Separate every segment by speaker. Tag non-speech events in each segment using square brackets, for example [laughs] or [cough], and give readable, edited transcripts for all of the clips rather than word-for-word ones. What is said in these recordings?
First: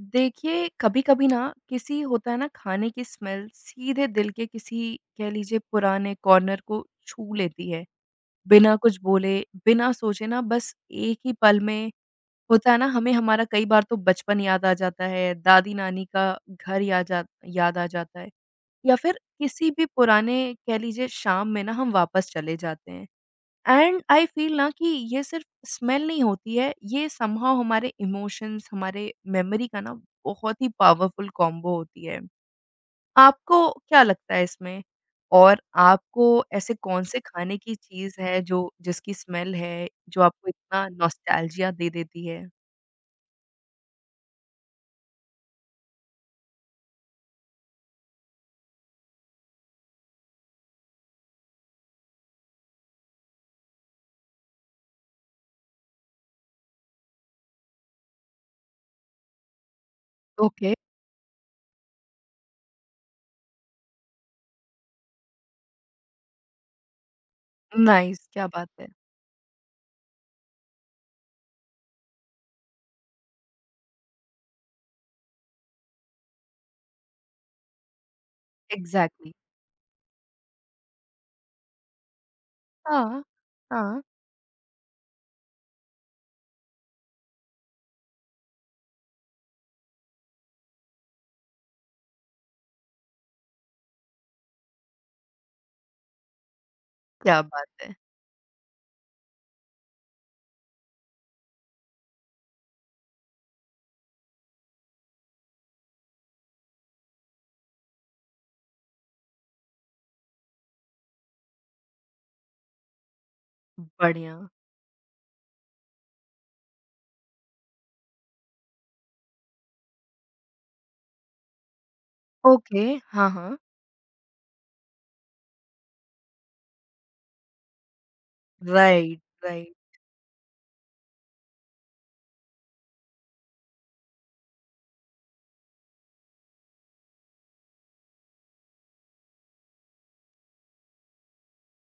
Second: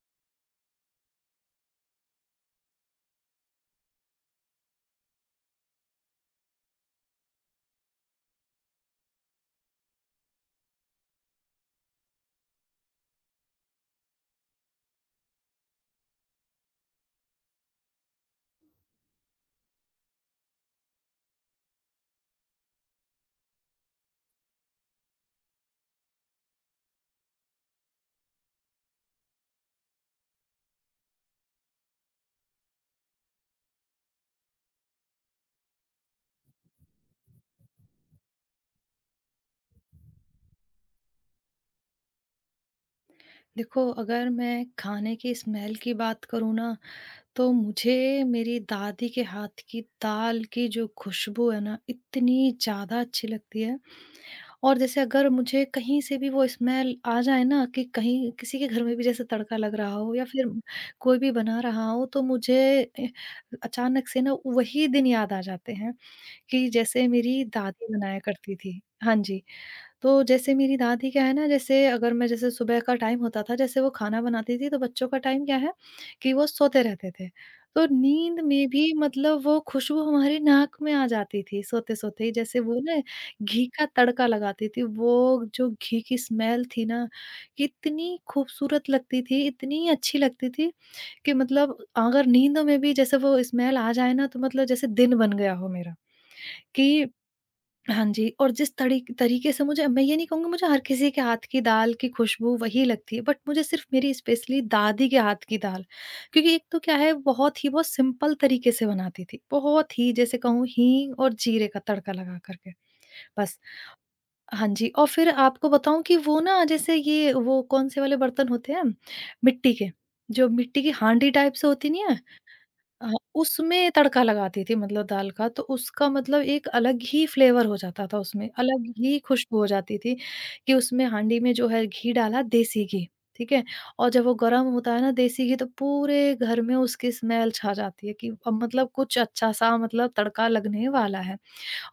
Speaker 1: देखिए, कभी-कभी ना किसी होता है ना खाने की स्मेल सीधे दिल के किसी कह लीजिए पुराने कॉर्नर को छू लेती है। बिना कुछ बोले, बिना सोचे ना बस एक ही पल में होता है ना हमें हमारा कई बार तो बचपन याद आ जाता है, दादी-नानी का घर या जा याद आ जाता है या फिर किसी भी पुराने कह लीजिए शाम में ना हम वापस चले जाते हैं। एंड आई फील ना कि ये सिर्फ स्मेल नहीं होती है, ये समहाउ हमारे इमोशंस, हमारे मेमोरी का ना बहुत ही पावरफुल कॉम्बो होती है। आपको क्या लगता है इसमें? और आपको ऐसे कौन-से खाने की चीज़ है जो जिसकी स्मेल है, जो आपको इतना नॉस्टैल्जिया दे देती है?
Speaker 2: देखो, अगर मैं खाने की स्मेल की बात करूँ ना, तो मुझे मेरी दादी के हाथ की दाल की जो खुशबू है ना, इतनी ज़्यादा अच्छी लगती है। और जैसे अगर मुझे कहीं से भी वो स्मेल आ जाए ना कि कहीं किसी के घर में भी जैसे तड़का लग रहा हो या फिर
Speaker 1: ओके।
Speaker 2: कोई भी बना रहा हो, तो मुझे अचानक से ना वही दिन याद आ जाते हैं कि जैसे मेरी दादी बनाया
Speaker 1: नाइस, क्या
Speaker 2: करती
Speaker 1: बात
Speaker 2: थी।
Speaker 1: है।
Speaker 2: हाँ जी। तो जैसे मेरी दादी क्या है ना, जैसे अगर मैं जैसे सुबह का टाइम होता था, जैसे वो खाना बनाती थी, तो बच्चों का टाइम क्या है कि वो सोते रहते थे। तो नींद में भी
Speaker 1: एग्ज़ैक्टली।
Speaker 2: मतलब वो खुशबू हमारी नाक में आ जाती थी सोते-सोते ही, जैसे वो ना
Speaker 1: हाँ,
Speaker 2: घी का
Speaker 1: हाँ,
Speaker 2: तड़का लगाती थी। वो जो घी की स्मेल थी ना, इतनी खूबसूरत लगती थी, इतनी अच्छी लगती थी कि मतलब अगर नींद में भी जैसे वो स्मेल आ जाए ना, तो मतलब जैसे दिन बन गया हो मेरा। कि
Speaker 1: क्या बात है।
Speaker 2: हाँ जी, और जिस तड़ी तरीके से मुझे, मैं ये नहीं कहूँगी मुझे हर किसी के हाथ की दाल की खुशबू वही लगती है, बट मुझे सिर्फ़ मेरी स्पेशली दादी के हाथ की दाल, क्योंकि एक तो क्या है, बहुत ही वो सिंपल तरीके से बनाती थी, बहुत ही, जैसे कहूँ हींग और जीरे का तड़का लगा कर के, बस।
Speaker 1: बढ़िया।
Speaker 2: हाँ जी, और फिर आपको बताऊँ कि वो ना, जैसे ये वो कौन से वाले बर्तन होते हैं, मिट्टी के, जो मिट्टी की हांडी टाइप से होती नहीं है?
Speaker 1: ओके।
Speaker 2: हाँ,
Speaker 1: हाँ, हाँ।
Speaker 2: उसमें तड़का लगाती थी मतलब दाल का, तो उसका मतलब एक अलग ही फ्लेवर हो जाता था उसमें, अलग ही
Speaker 1: राइट,
Speaker 2: खुशबू हो
Speaker 1: राइट।
Speaker 2: जाती थी कि उसमें हांडी में जो है घी डाला, देसी घी, ठीक है? और जब वो गरम होता है ना देसी घी, तो पूरे घर में उसकी स्मेल छा जाती है कि अब मतलब कुछ अच्छा-सा मतलब तड़का लगने वाला है।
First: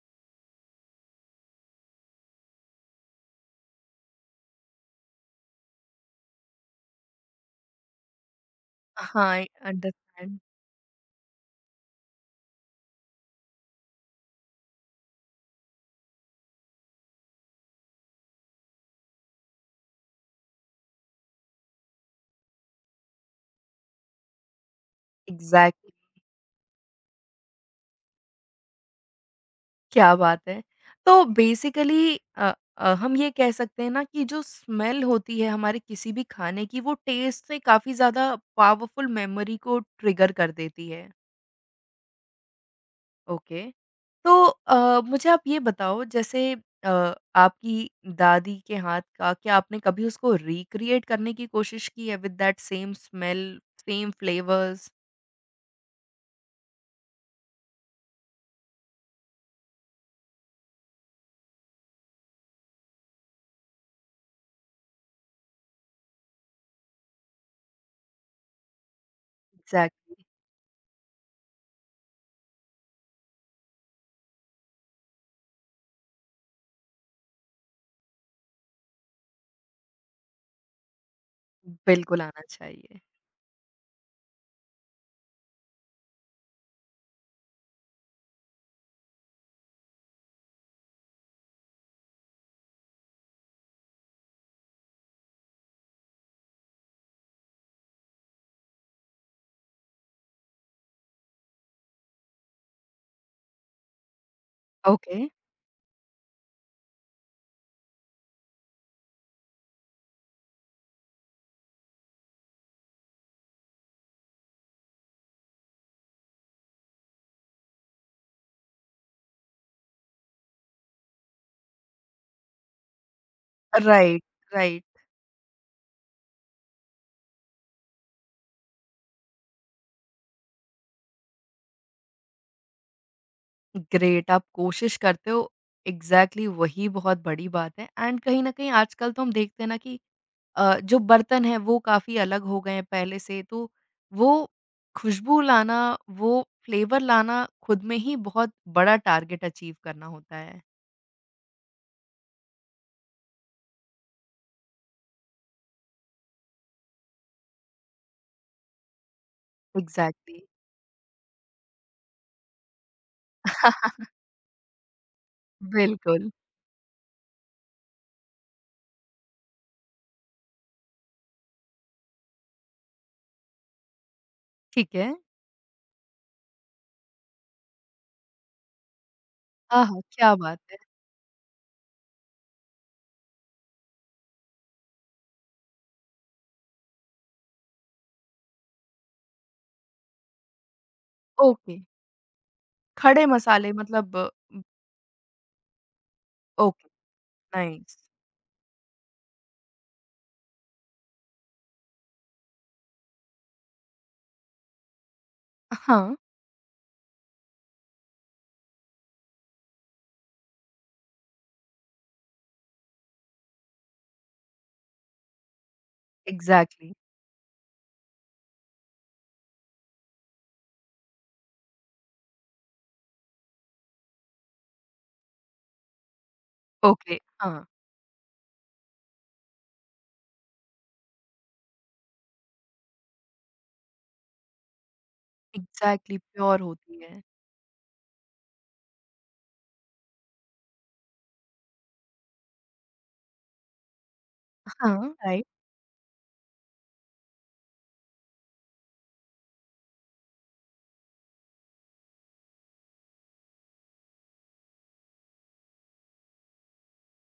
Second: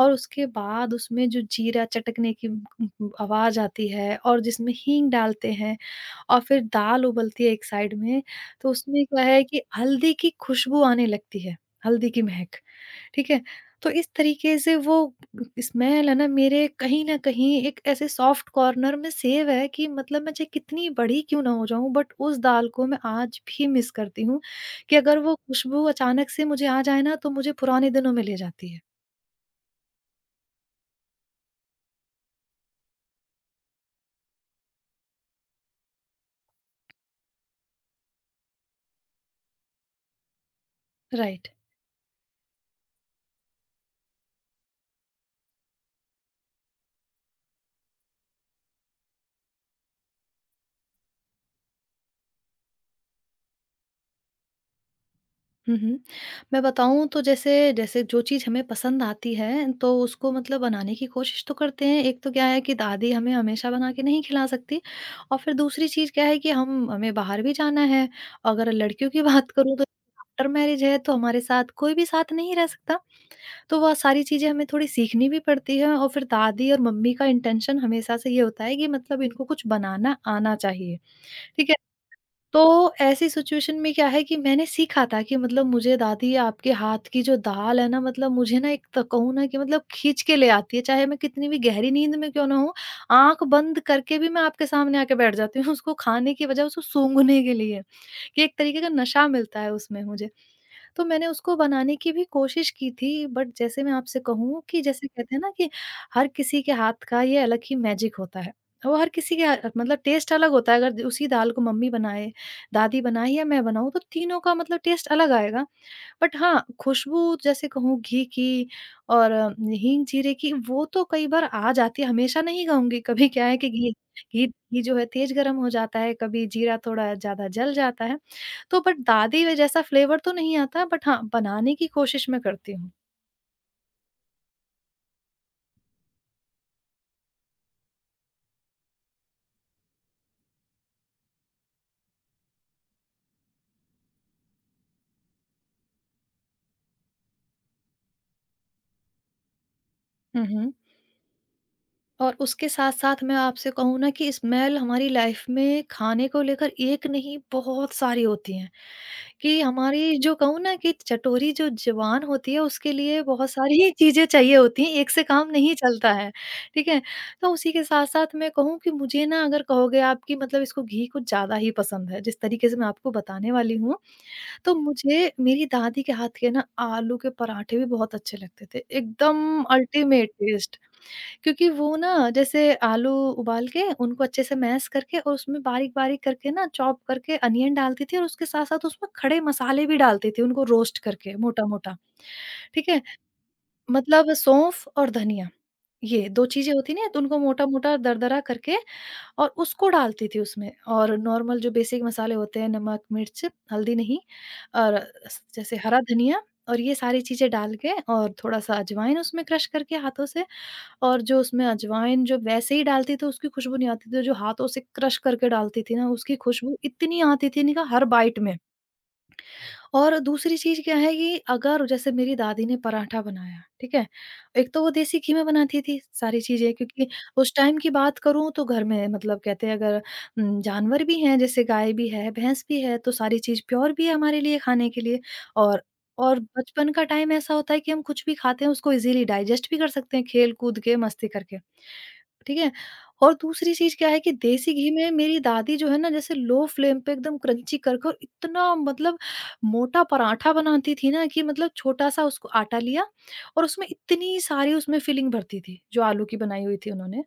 Speaker 2: और उसके बाद उसमें जो जीरा चटकने की आवाज़ आती है और जिसमें हींग डालते हैं और फिर दाल उबलती है एक साइड में, तो उसमें
Speaker 1: हाँ,
Speaker 2: क्या है
Speaker 1: आई
Speaker 2: कि हल्दी की
Speaker 1: अंडरस्टैंड।
Speaker 2: खुशबू आने लगती है, हल्दी की महक, ठीक है? तो इस तरीके से वो स्मेल है ना, मेरे कहीं न कहीं एक ऐसे सॉफ्ट कॉर्नर में सेव है कि मतलब मैं चाहे कितनी बड़ी क्यों ना हो जाऊँ, बट उस दाल को मैं आज भी मिस करती हूँ, कि अगर वो खुशबू
Speaker 1: एग्ज़ैक्ट,
Speaker 2: अचानक से मुझे आ जाए ना, तो मुझे पुराने दिनों में ले जाती है।
Speaker 1: क्या बात है! तो बेसिकली हम ये कह सकते हैं ना कि जो स्मेल होती है हमारे किसी भी खाने की वो टेस्ट से काफ़ी ज़्यादा पावरफुल मेमोरी को ट्रिगर कर देती है।
Speaker 2: राइट।
Speaker 1: ओके। तो मुझे आप ये बताओ जैसे आपकी दादी के हाथ का क्या आपने कभी उसको रिक्रिएट करने की कोशिश की है with that same smell, same flavours?
Speaker 2: Hmm, hmm. मैं बताऊँ तो जैसे जैसे जो चीज़ हमें पसंद आती है, तो उसको मतलब बनाने की कोशिश तो करते हैं। एक तो क्या है कि दादी हमें हमेशा बना के नहीं खिला सकती, और फिर दूसरी चीज़ क्या है कि हम हमें बाहर भी जाना है। अगर लड़कियों की [laughs] बात करूँ, तो
Speaker 1: एग्ज़ैक्टली।
Speaker 2: आफ्टर मैरिज है, तो हमारे साथ कोई भी साथ नहीं रह सकता। तो वह सारी चीज़ें हमें थोड़ी सीखनी भी पड़ती हैं, और फिर दादी और मम्मी का इंटेंशन हमेशा से ये होता है कि मतलब इनको कुछ बनाना आना चाहिए। ठीक है?
Speaker 1: बिल्कुल आना
Speaker 2: तो
Speaker 1: चाहिए।
Speaker 2: ऐसी सिचुएशन में क्या है कि मैंने सीखा था कि मतलब, मुझे दादी आपके हाथ की जो दाल है ना, मतलब मुझे ना, एक तो कहूँ ना कि मतलब खींच के ले आती है, चाहे मैं कितनी भी गहरी नींद में क्यों ना हूँ, आंख बंद करके भी मैं आपके सामने आके बैठ जाती हूँ उसको खाने की बजाय उसको सूंघने के लिए, कि एक तरीके का नशा मिलता है उसमें मुझे। तो मैंने उसको बनाने की भी कोशिश की थी, बट जैसे मैं आपसे कहूँ कि जैसे
Speaker 1: ओके।
Speaker 2: कहते हैं ना कि हर किसी के हाथ का ये अलग ही मैजिक होता है। वो हर किसी के ह मतलब टेस्ट अलग होता है, अगर उसी दाल को मम्मी बनाए, दादी बनाए या मैं बनाऊँ, तो तीनों का मतलब टेस्ट अलग आएगा। बट हाँ, खुशबू, जैसे कहूँ घी की और हींग, जीरे की, वो तो कई बार आ जाती है, हमेशा नहीं कहूँगी। कभी क्या है कि घी
Speaker 1: राइट,
Speaker 2: घी
Speaker 1: राइट।
Speaker 2: घी जो है तेज़ गरम हो जाता है, कभी जीरा थोड़ा ज़्यादा जल जाता है। तो बट दादी व जैसा फ्लेवर तो नहीं आता, बट हाँ, बनाने की कोशिश मैं करती हूँ।
Speaker 1: ग्रेट, आप कोशिश करते हो। एग्जैक्टली exactly वही बहुत बड़ी बात है। एंड कहीं ना कहीं आजकल तो हम देखते हैं ना कि जो बर्तन है वो काफी अलग हो गए हैं पहले से तो वो खुशबू लाना, वो फ्लेवर लाना खुद में ही बहुत बड़ा टारगेट अचीव करना होता
Speaker 2: हुँ,
Speaker 1: है।
Speaker 2: हुँ। और उसके साथ-साथ मैं आपसे कहूँ ना, कि स्मेल हमारी लाइफ में खाने को लेकर एक नहीं बहुत सारी होती हैं, कि हमारी
Speaker 1: एग्जैक्टली
Speaker 2: जो
Speaker 1: exactly.
Speaker 2: कहूँ ना कि चटोरी जो ज़ुबान होती है, उसके लिए बहुत सारी [laughs] चीज़ें चाहिए होती हैं, एक से काम नहीं चलता
Speaker 1: बिल्कुल।
Speaker 2: है, ठीक है? तो उसी के साथ-साथ मैं कहूँ कि मुझे ना, अगर कहोगे आप कि मतलब इसको घी कुछ ज़्यादा ही पसंद है, जिस तरीके से मैं आपको बताने वाली हूँ, तो
Speaker 1: ठीक है।
Speaker 2: मुझे मेरी दादी के हाथ के ना आलू के पराठे भी बहुत अच्छे लगते थे, एकदम
Speaker 1: हाँ, हाँ,
Speaker 2: अल्टीमेट
Speaker 1: क्या बात है।
Speaker 2: टेस्ट। क्योंकि वो ना, जैसे आलू उबाल के उनको अच्छे से मैश करके और उसमें बारीक-बारीक करके ना चॉप करके अनियन डालती थी, और उसके साथ-साथ उसमें खड़े मसाले भी डालती थी उनको रोस्ट करके
Speaker 1: ओके।
Speaker 2: मोटा-मोटा। ठीक है?
Speaker 1: खड़े मसाले मतलब?
Speaker 2: मतलब सौंफ और धनिया, ये 2 चीज़ें
Speaker 1: ओके।
Speaker 2: होती ना, तो उनको
Speaker 1: नाइस।
Speaker 2: मोटा-मोटा दरदरा करके और उसको डालती थी उसमें, और नॉर्मल जो बेसिक मसाले होते हैं, नमक, मिर्च, हल्दी नहीं, और स जैसे हरा
Speaker 1: हाँ।
Speaker 2: धनिया, और ये सारी चीज़ें डाल के और थोड़ा-सा अजवाइन उसमें क्रश करके हाथों से। और जो उसमें अजवाइन जो वैसे ही डालती तो उसकी खुशबू नहीं आती थी, और जो हाथों से क्रश करके डालती थी ना, उसकी खुशबू
Speaker 1: एग्जैक्टली।
Speaker 2: इतनी आती थी इनका हर बाइट में। और दूसरी चीज़ क्या है कि अगर जैसे मेरी दादी ने पराठा बनाया, ठीक है? एक तो वो देसी घी में बनाती थी सारी चीज़ें, क्योंकि
Speaker 1: ओके।
Speaker 2: उस
Speaker 1: हाँ।
Speaker 2: टाइम की बात करूँ, तो घर में मतलब कहते हैं, अगर जानवर भी हैं, जैसे गाय भी है, भैंस भी है, तो सारी चीज़ प्योर भी है हमारे लिए खाने के लिए। और
Speaker 1: एग्जैक्टली
Speaker 2: और
Speaker 1: प्योर
Speaker 2: बचपन
Speaker 1: होती
Speaker 2: का
Speaker 1: है।
Speaker 2: टाइम ऐसा होता है कि हम कुछ भी खाते हैं उसको इज़िली डाइजेस्ट भी कर सकते हैं खेल-कूद के, मस्ती करके। ठीक है? और दूसरी चीज़ क्या है कि देसी घी
Speaker 1: हाँ,
Speaker 2: में मेरी
Speaker 1: राइट।
Speaker 2: दादी जो है ना, जैसे लो फ्लेम पे एकदम क्रंची कर-कर इतना मतलब मोटा पराठा बनाती थी ना, कि मतलब छोटा-सा उसको आटा लिया और उसमें इतनी सारी उसमें फिलिंग भरती थी, जो आलू की बनाई हुई थी उन्होंने।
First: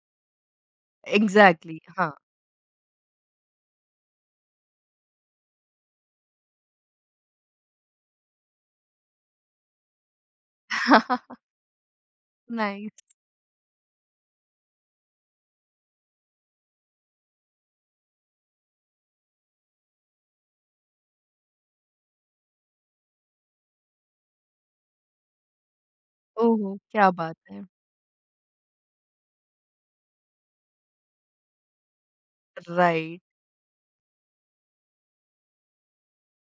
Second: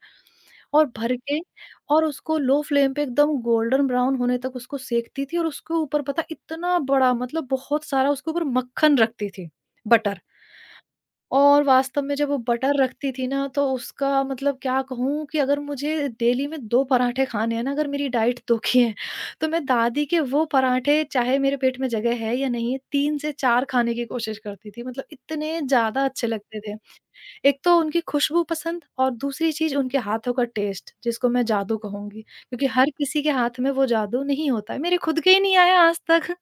Speaker 2: और भर के
Speaker 1: एग्ज़ैक्टली
Speaker 2: और
Speaker 1: हाँ।
Speaker 2: उसको लो फ्लेम पे एकदम गोल्डन ब्राउन होने तक उसको सेंकती थी, और उसके ऊपर पता, इतना बड़ा मतलब बहुत सारा उसके ऊपर मक्खन रखती थी, बटर।
Speaker 1: [laughs]
Speaker 2: और वास्तव में जब वो बटर रखती
Speaker 1: नाइस।
Speaker 2: थी ना, तो उसका मतलब क्या कहूँ, कि अगर मुझे डेली में 2 पराठे खाने हैं ना, अगर मेरी डाइट 2 की है, तो मैं दादी के वो पराठे, चाहे मेरे पेट में जगह है या नहीं है, 3 से 4 खाने की कोशिश करती थी। मतलब इतने ज़्यादा अच्छे लगते
Speaker 1: ओहो!
Speaker 2: थे।
Speaker 1: क्या बात है।
Speaker 2: एक तो उनकी खुशबू पसंद, और दूसरी चीज़ उनके हाथों का टेस्ट, जिसको मैं जादू कहूँगी, क्योंकि हर
Speaker 1: राइट।
Speaker 2: किसी के हाथ में वो जादू नहीं होता है। मेरे खुद के ही नहीं आया आज तक। [laughs]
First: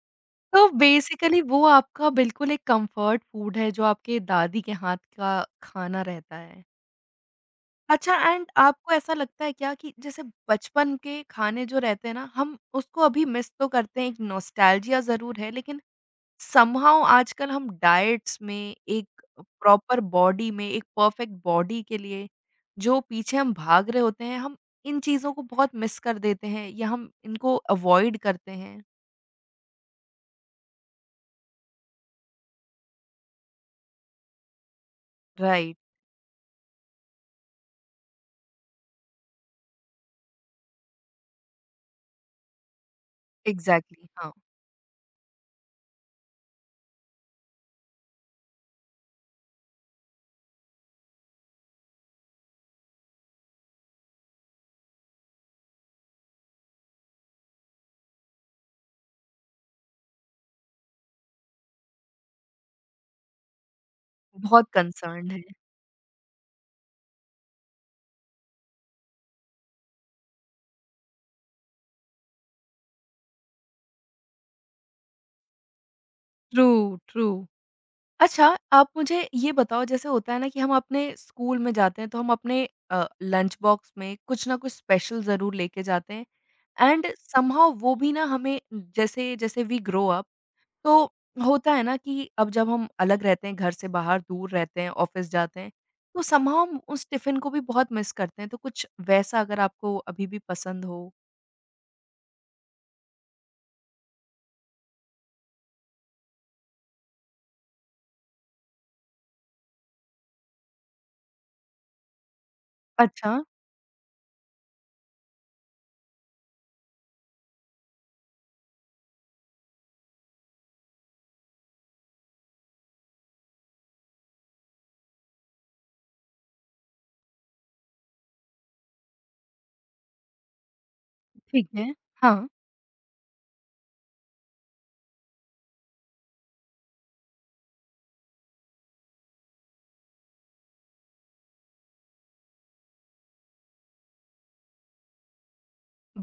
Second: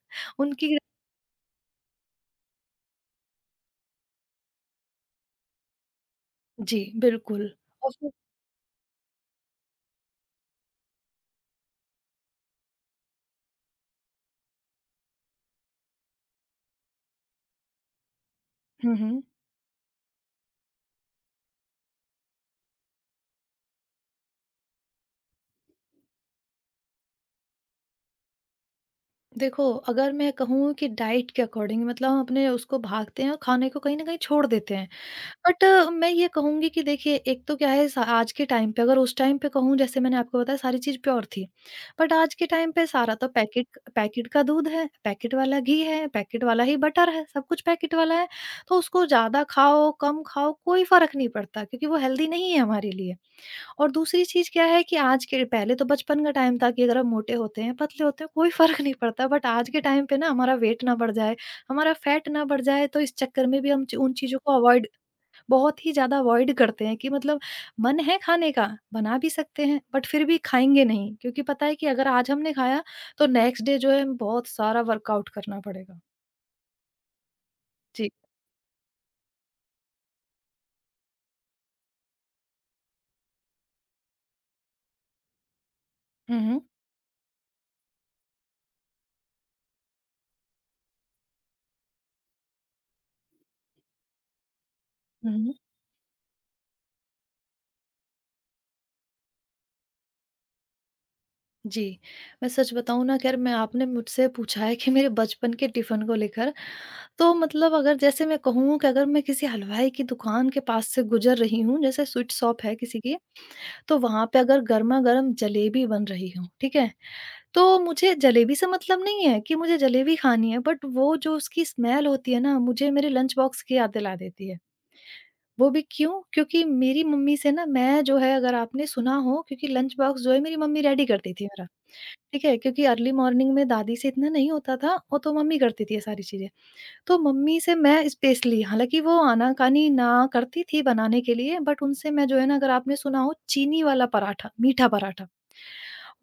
Speaker 1: तो
Speaker 2: उनकी
Speaker 1: बेसिकली वो आपका बिल्कुल एक कम्फर्ट फूड है जो आपके दादी के हाथ का खाना रहता है।
Speaker 2: जी, बिल्कुल। और फिर
Speaker 1: अच्छा, एंड आपको ऐसा लगता है क्या कि जैसे बचपन के खाने जो रहते हैं ना, हम उसको अभी मिस तो करते हैं, एक नॉस्टैल्जिया ज़रूर है, लेकिन समहाउ आजकल हम डाइट्स में
Speaker 2: हुँ,
Speaker 1: एक
Speaker 2: हुँ।
Speaker 1: प्रॉपर बॉडी में एक परफेक्ट बॉडी के लिए जो पीछे हम भाग रहे होते हैं हम इन चीज़ों को बहुत मिस कर देते हैं या हम इनको अवॉइड करते हैं।
Speaker 2: देखो, अगर मैं कहूँ कि डाइट के अकॉर्डिंग मतलब हम अपने उसको भागते हैं और खाने को कहीं न कहीं छोड़ देते हैं। बट
Speaker 1: राइट,
Speaker 2: मैं ये कहूँगी कि देखिए, एक तो क्या है, स आज के टाइम पे, अगर उस टाइम पे कहूँ, जैसे मैंने आपको बताया सारी चीज़ प्योर थी। बट आज के टाइम पे सारा तो पैकेट
Speaker 1: एग्ज़ैक्टली
Speaker 2: पैकेट
Speaker 1: हाँ,
Speaker 2: का दूध है, पैकेट वाला घी है, पैकेट वाला ही बटर है, सब कुछ पैकेट वाला है। तो उसको ज़्यादा खाओ, कम खाओ, कोई फ़र्क नहीं पड़ता, क्योंकि वो हेल्दी नहीं है हमारे लिए। और दूसरी चीज़ क्या है कि आज के पहले तो बचपन का टाइम था, कि अगर हम मोटे होते हैं, पतले होते हैं, कोई [laughs] फ़र्क नहीं पड़ता। बट आज के टाइम पे ना, हमारा वेट ना बढ़ जाए, हमारा फैट ना बढ़ जाए, तो इस चक्कर में भी हम च उन चीज़ों को
Speaker 1: बहुत
Speaker 2: अवॉइड,
Speaker 1: कंसर्न्ड हैं।
Speaker 2: बहुत ही ज़्यादा अवॉइड करते हैं कि मतलब मन है खाने का, बना भी सकते हैं, बट फिर भी खाएँगे नहीं। क्योंकि पता है कि अगर आज हमने खाया, तो नेक्स्ट डे जो है हमें बहुत सारा वर्कआउट करना पड़ेगा।
Speaker 1: True, true.
Speaker 2: जी।
Speaker 1: अच्छा, आप मुझे ये बताओ जैसे होता है ना कि हम अपने स्कूल में जाते हैं तो हम अपने लंच बॉक्स में कुछ ना कुछ स्पेशल ज़रूर लेके जाते हैं,
Speaker 2: हुँ, हुँ।
Speaker 1: एंड समहाउ वो भी ना हमें जैसे, जैसे वी ग्रो अप तो होता है ना कि अब जब हम अलग रहते हैं, घर से बाहर दूर रहते हैं, ऑफ़िस
Speaker 2: हुँ, हुँ।
Speaker 1: जाते हैं, तो समहाउ हम उस टिफ़िन को भी बहुत मिस करते हैं। तो कुछ वैसा अगर आपको अभी भी पसंद हो?
Speaker 2: जी। मैं सच बताऊँ ना, खैर मैं, आपने मुझसे पूछा है कि मेरे बचपन के टिफ़िन को लेकर, तो मतलब, अगर जैसे मैं कहूँ कि अगर मैं किसी हलवाई की दुकान के पास से गुज़र रही हूँ, जैसे स्वीट शॉप है किसी की,
Speaker 1: अच्छा,
Speaker 2: तो वहाँ पे अगर गरमा-गरम जलेबी बन रही हो, ठीक है? तो मुझे जलेबी से मतलब नहीं है कि मुझे जलेबी खानी है, बट वो जो उसकी स्मेल होती है ना, मुझे मेरे लंच बॉक्स की याद दिला देती है। वो भी क्यों? क्योंकि मेरी मम्मी से ना मैं जो है, अगर आपने सुना हो, क्योंकि लंच बॉक्स जो है मेरी मम्मी रेडी करती थी मेरा,
Speaker 1: ठीक है। हाँ।
Speaker 2: ठीक है? क्योंकि अर्ली मॉर्निंग में दादी से इतना नहीं होता था, वो तो मम्मी करती थी ये सारी चीज़ें। तो मम्मी से मैं स्पेस ली, हालाँकि वो आना-कानी ना करती थी बनाने के लिए, बट उनसे मैं जो है ना, अगर आपने सुना हो, चीनी वाला पराठा, मीठा पराठा,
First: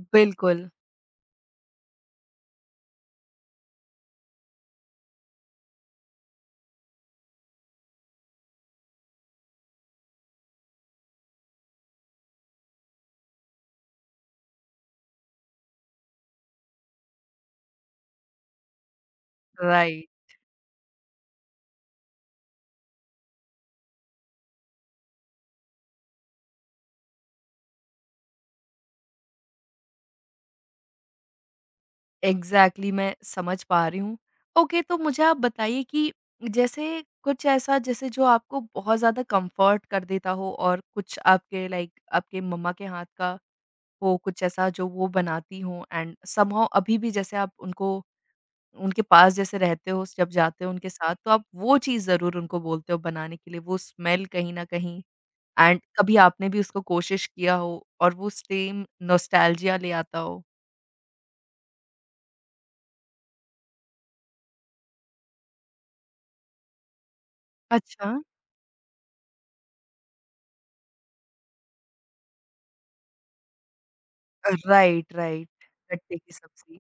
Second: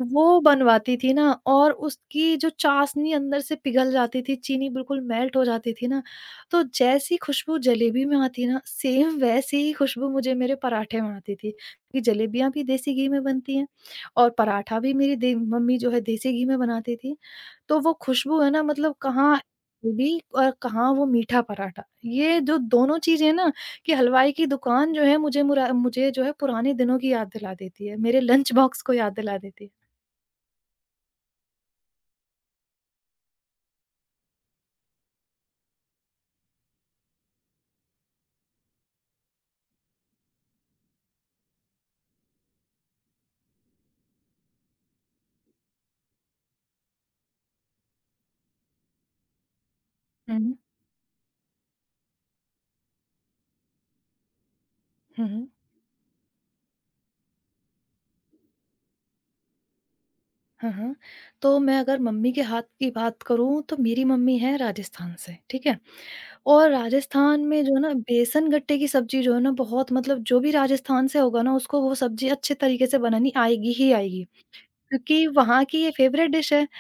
Speaker 2: वो
Speaker 1: बिल्कुल,
Speaker 2: बनवाती थी ना, और उसकी जो चाशनी अंदर से पिघल जाती थी, चीनी बिल्कुल मेल्ट हो जाती थी ना। तो जैसी खुशबू जलेबी में आती ना, सेम वैसी ही खुशबू मुझे मेरे पराठे में आती थी, क्योंकि जलेबियाँ भी देसी घी में बनती हैं और पराठा भी मेरी दे मम्मी जो है देसी घी में बनाती थी। तो वो खुशबू है ना, मतलब कहाँ
Speaker 1: राइट।
Speaker 2: हल्दी और कहाँ वो मीठा पराठा। ये जो दोनों चीज़ें ना, कि हलवाई की दुकान जो है, मुझे जो है पुराने दिनों की याद दिला देती है, मेरे लंच बॉक्स को याद दिला देती है।
Speaker 1: एग्ज़ैक्टली, मैं समझ पा रही हूँ। ओके, तो मुझे आप बताइए कि जैसे कुछ ऐसा जैसे जो आपको बहुत ज़्यादा कम्फ़र्ट कर देता हो और कुछ आपके लाइक आपके मम्मा के हाथ का हो, कुछ ऐसा जो वो बनाती हों, एंड समहाउ अभी भी जैसे आप उनको उनके पास जैसे रहते हो, जब
Speaker 2: हुँ।
Speaker 1: जाते हो उनके साथ, तो आप वो चीज़ ज़रूर उनको बोलते हो बनाने के लिए, वो स्मेल कहीं न कहीं,
Speaker 2: हुँ, हुँ।
Speaker 1: एंड कभी आपने भी उसको कोशिश किया हो और वो सेम नॉस्टैल्जिया ले आता हो।
Speaker 2: हाँ, हाँ। तो मैं अगर मम्मी के हाथ की बात करूँ, तो मेरी मम्मी है राजस्थान से, ठीक है? और राजस्थान में जो है ना,
Speaker 1: अच्छा।
Speaker 2: बेसन गट्टे की सब्ज़ी जो है ना, बहुत मतलब जो भी राजस्थान से होगा ना, उसको वो सब्ज़ी अच्छे तरीके से बनानी आएगी ही आएगी,
Speaker 1: राइट,
Speaker 2: क्योंकि
Speaker 1: राइट।
Speaker 2: वहाँ की ये
Speaker 1: गट्टे
Speaker 2: फ़ेवरेट
Speaker 1: की
Speaker 2: डिश है।
Speaker 1: सब्ज़ी।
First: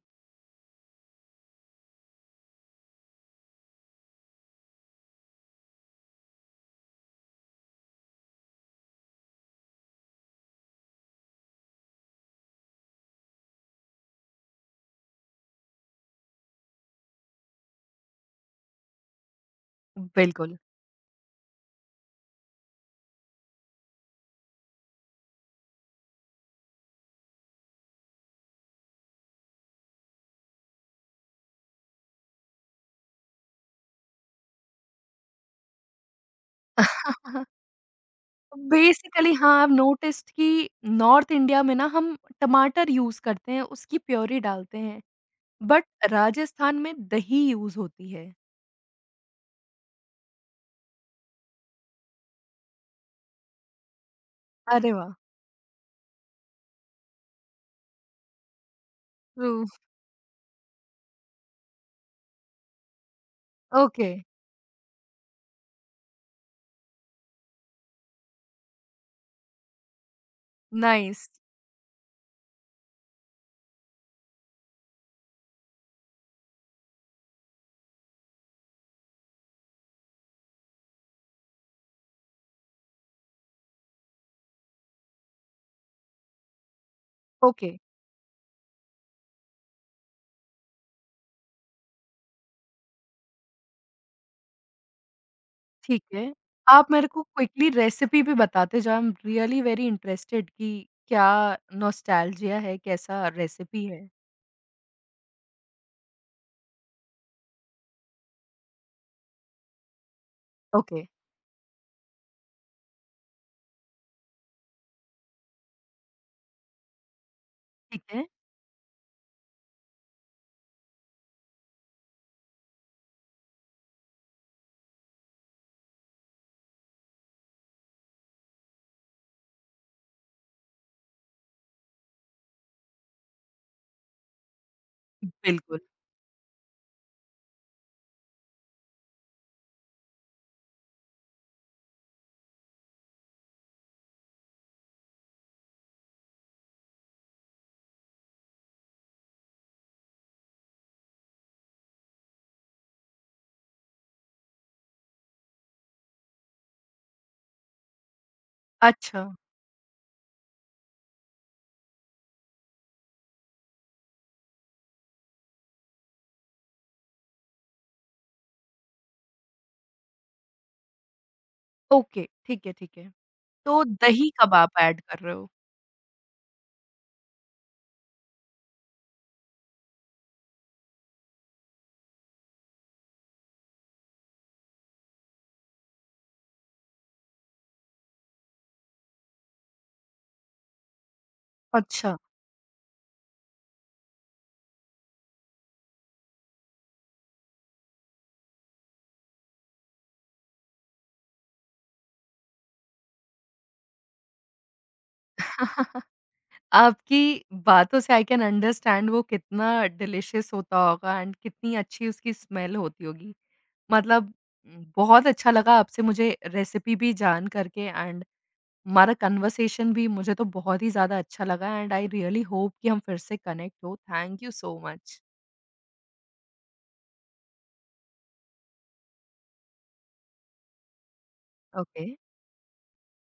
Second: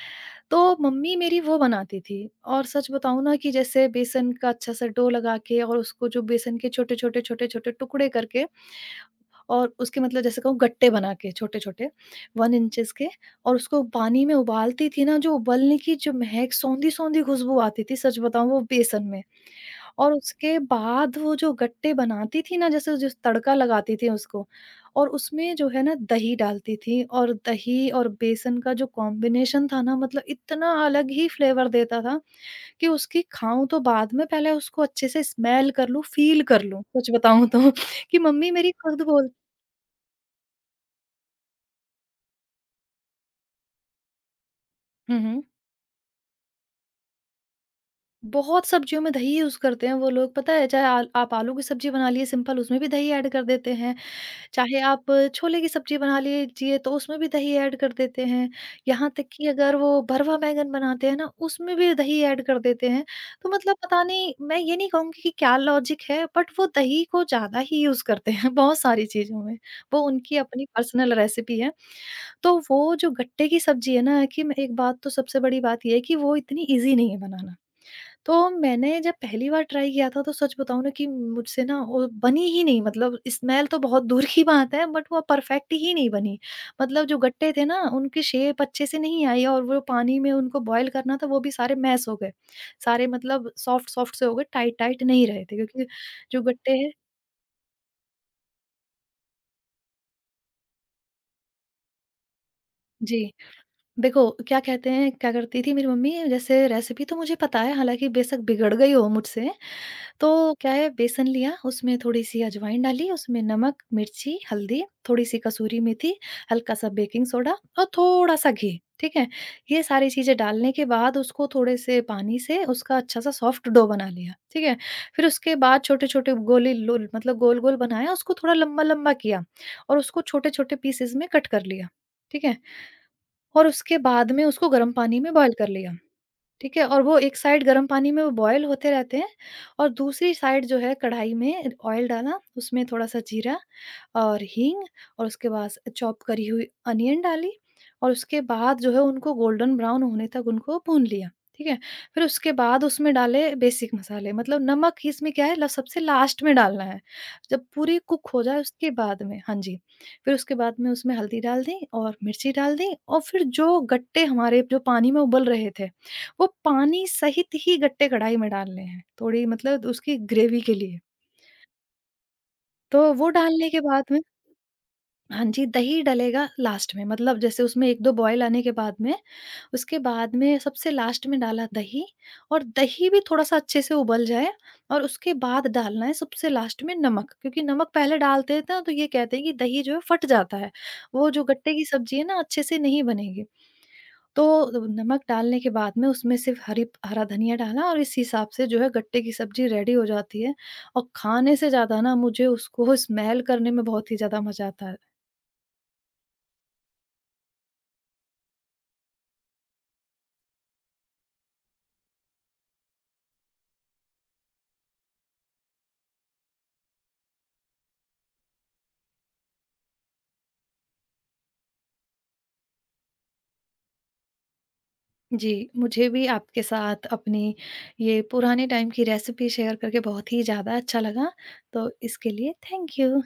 Speaker 2: तो मम्मी मेरी वो बनाती थी, और सच बताऊँ ना, कि जैसे बेसन का अच्छा सा डो लगा के, और उसको जो बेसन के छोटे-छोटे टुकड़े करके, और उसके मतलब जैसे कहूँ गट्टे बना के छोटे-छोटे, 1 इंचेस के, और उसको पानी में उबालती थी ना, जो उबलने की जो महक, सौंधी-सौंधी खुशबू आती थी, सच बताऊँ, वो बेसन में। और
Speaker 1: बिल्कुल।
Speaker 2: उसके बाद वो जो गट्टे बनाती थी ना, जैसे जिस तड़का लगाती थी उसको, और उसमें जो है ना दही डालती थी, और दही और बेसन का जो कॉम्बिनेशन था ना, मतलब इतना अलग ही फ्लेवर देता था, कि उसकी खाऊं, तो बाद में पहले उसको अच्छे से स्मेल कर लूं, फील कर लूं, सच बताऊं तो [laughs] कि मम्मी मेरी खुद बोल।
Speaker 1: बेसिकली हाँ, आई हैव नोटिस्ड कि नॉर्थ इंडिया में ना हम टमाटर यूज़ करते हैं, उसकी प्योरी डालते हैं,
Speaker 2: हम्म,
Speaker 1: बट राजस्थान में दही यूज़ होती है।
Speaker 2: बहुत सब्जियों में दही यूज करते हैं वो लोग, पता है, चाहे आप आलू की सब्जी बना लिए सिंपल, उसमें भी दही ऐड कर देते हैं, चाहे
Speaker 1: अरे
Speaker 2: आप
Speaker 1: वाह!
Speaker 2: छोले की सब्जी बना लीजिए, तो उसमें भी दही ऐड कर देते हैं। यहाँ तक कि
Speaker 1: ट्रू।
Speaker 2: अगर वो भरवा बैंगन बनाते हैं ना, उसमें भी दही ऐड कर देते हैं। तो मतलब पता
Speaker 1: ओके,
Speaker 2: नहीं, मैं ये नहीं कहूँगी कि क्या लॉजिक है, बट वो दही को ज़्यादा ही यूज़ करते हैं [laughs] बहुत सारी चीज़ों में। वो उनकी अपनी पर्सनल
Speaker 1: नाइस।
Speaker 2: रेसिपी है। तो वो जो गट्टे की सब्जी है ना, कि मैं एक बात, तो सबसे बड़ी बात ये है कि वो इतनी ईज़ी नहीं है बनाना। तो मैंने जब पहली बार ट्राई किया था, तो सच बताऊँ ना, कि मुझसे ना वो बनी ही नहीं, मतलब स्मेल तो बहुत दूर की बात है, बट वो परफेक्ट ही नहीं बनी। मतलब जो गट्टे थे
Speaker 1: ओके।
Speaker 2: ना, उनकी शेप अच्छे से नहीं आई, और वो पानी में उनको बॉयल करना था, वो भी सारे मैश हो गए। सारे मतलब सॉफ्ट-सॉफ्ट से हो गए, टाइट-टाइट नहीं रहे थे, क्योंकि
Speaker 1: ठीक है।
Speaker 2: जो गट्टे
Speaker 1: आप
Speaker 2: हैं।
Speaker 1: मेरे को क्विकली रेसिपी भी बताते जाओ, I am really very interested कि क्या नॉस्टैल्जिया है, कैसा
Speaker 2: जी,
Speaker 1: रेसिपी है?
Speaker 2: देखो क्या कहते हैं, क्या करती थी मेरी मम्मी, जैसे रेसिपी तो मुझे पता है, हालाँकि बेशक बिगड़ गई हो मुझसे। तो क्या है,
Speaker 1: ओके,
Speaker 2: बेसन लिया, उसमें थोड़ी-सी अजवाइन डाली, उसमें नमक, मिर्ची, हल्दी, थोड़ी-सी कसूरी मेथी, हल्का सा बेकिंग सोडा और
Speaker 1: ठीक है।
Speaker 2: थोड़ा-सा घी, ठीक है? ये सारी चीज़ें डालने के बाद उसको थोड़े से पानी से उसका अच्छा सा सॉफ्ट डो बना लिया, ठीक है? फिर उसके बाद छोटे-छोटे गोली लुल मतलब गोल-गोल बनाया, उसको थोड़ा लंबा-लंबा किया, और उसको छोटे-छोटे पीसेस में कट कर लिया, ठीक है? और उसके बाद में उसको गर्म पानी में बॉयल कर
Speaker 1: बिल्कुल।
Speaker 2: लिया। ठीक है? और वो एक साइड गर्म पानी में वो बॉयल होते रहते हैं, और दूसरी साइड जो है, कढ़ाई में ऑयल डाला, उसमें थोड़ा-सा जीरा और हींग, और उसके बाद चॉप करी हुई अनियन डाली, और उसके बाद जो है उनको गोल्डन ब्राउन होने तक उनको भून लिया, ठीक है? फिर उसके बाद उसमें डाले बेसिक मसाले, मतलब नमक ही, इसमें क्या है, ल सबसे लास्ट में डालना है। जब पूरी कुक हो जाए, उसके बाद
Speaker 1: अच्छा,
Speaker 2: में। हाँ जी। फिर उसके बाद में उसमें हल्दी डाल दी और मिर्ची डाल दी, और फिर जो गट्टे हमारे जो पानी में उबल रहे थे, वो पानी सहित ही गट्टे कढ़ाई में डालने हैं, थोड़ी मतलब उसकी ग्रेवी के लिए।
Speaker 1: ओके, ठीक है, ठीक
Speaker 2: तो
Speaker 1: है।
Speaker 2: वो डालने के
Speaker 1: तो
Speaker 2: बाद में,
Speaker 1: दही कब आप ऐड कर रहे
Speaker 2: हाँ
Speaker 1: हो?
Speaker 2: जी, दही डलेगा लास्ट में, मतलब जैसे उसमें 1-2 बॉयल आने के बाद में, उसके बाद में सबसे लास्ट में डाला दही, और दही भी थोड़ा-सा अच्छे से उबल जाए, और उसके बाद डालना है सबसे लास्ट में नमक, क्योंकि नमक पहले डालते हैं ना तो ये कहते हैं कि दही जो है फट जाता है, वो जो गट्टे की
Speaker 1: अच्छा।
Speaker 2: सब्ज़ी है ना अच्छे से नहीं बनेगी। तो नमक डालने के बाद में उसमें सिर्फ़ हरी हरा धनिया डाला, और इस हिसाब से जो है गट्टे की सब्ज़ी रेडी हो जाती है, और खाने से ज़्यादा ना, मुझे उसको स्मेल करने में बहुत ही ज़्यादा मज़ा आता है।
Speaker 1: [laughs] आपकी बातों से आई कैन अंडरस्टैंड वो कितना डिलिशियस होता होगा एंड कितनी अच्छी उसकी स्मेल होती होगी। मतलब बहुत अच्छा लगा आपसे मुझे रेसिपी भी जान करके, एंड हमारा कन्वर्सेशन भी मुझे तो बहुत ही ज़्यादा अच्छा लगा, एंड आई रियली होप कि हम फिर से कनेक्ट हो। Thank you so much.
Speaker 2: जी, मुझे भी आपके साथ अपनी ये पुराने टाइम की रेसिपी शेयर करके बहुत ही ज़्यादा अच्छा लगा। तो
Speaker 1: ओके।
Speaker 2: इसके लिए थैंक यू।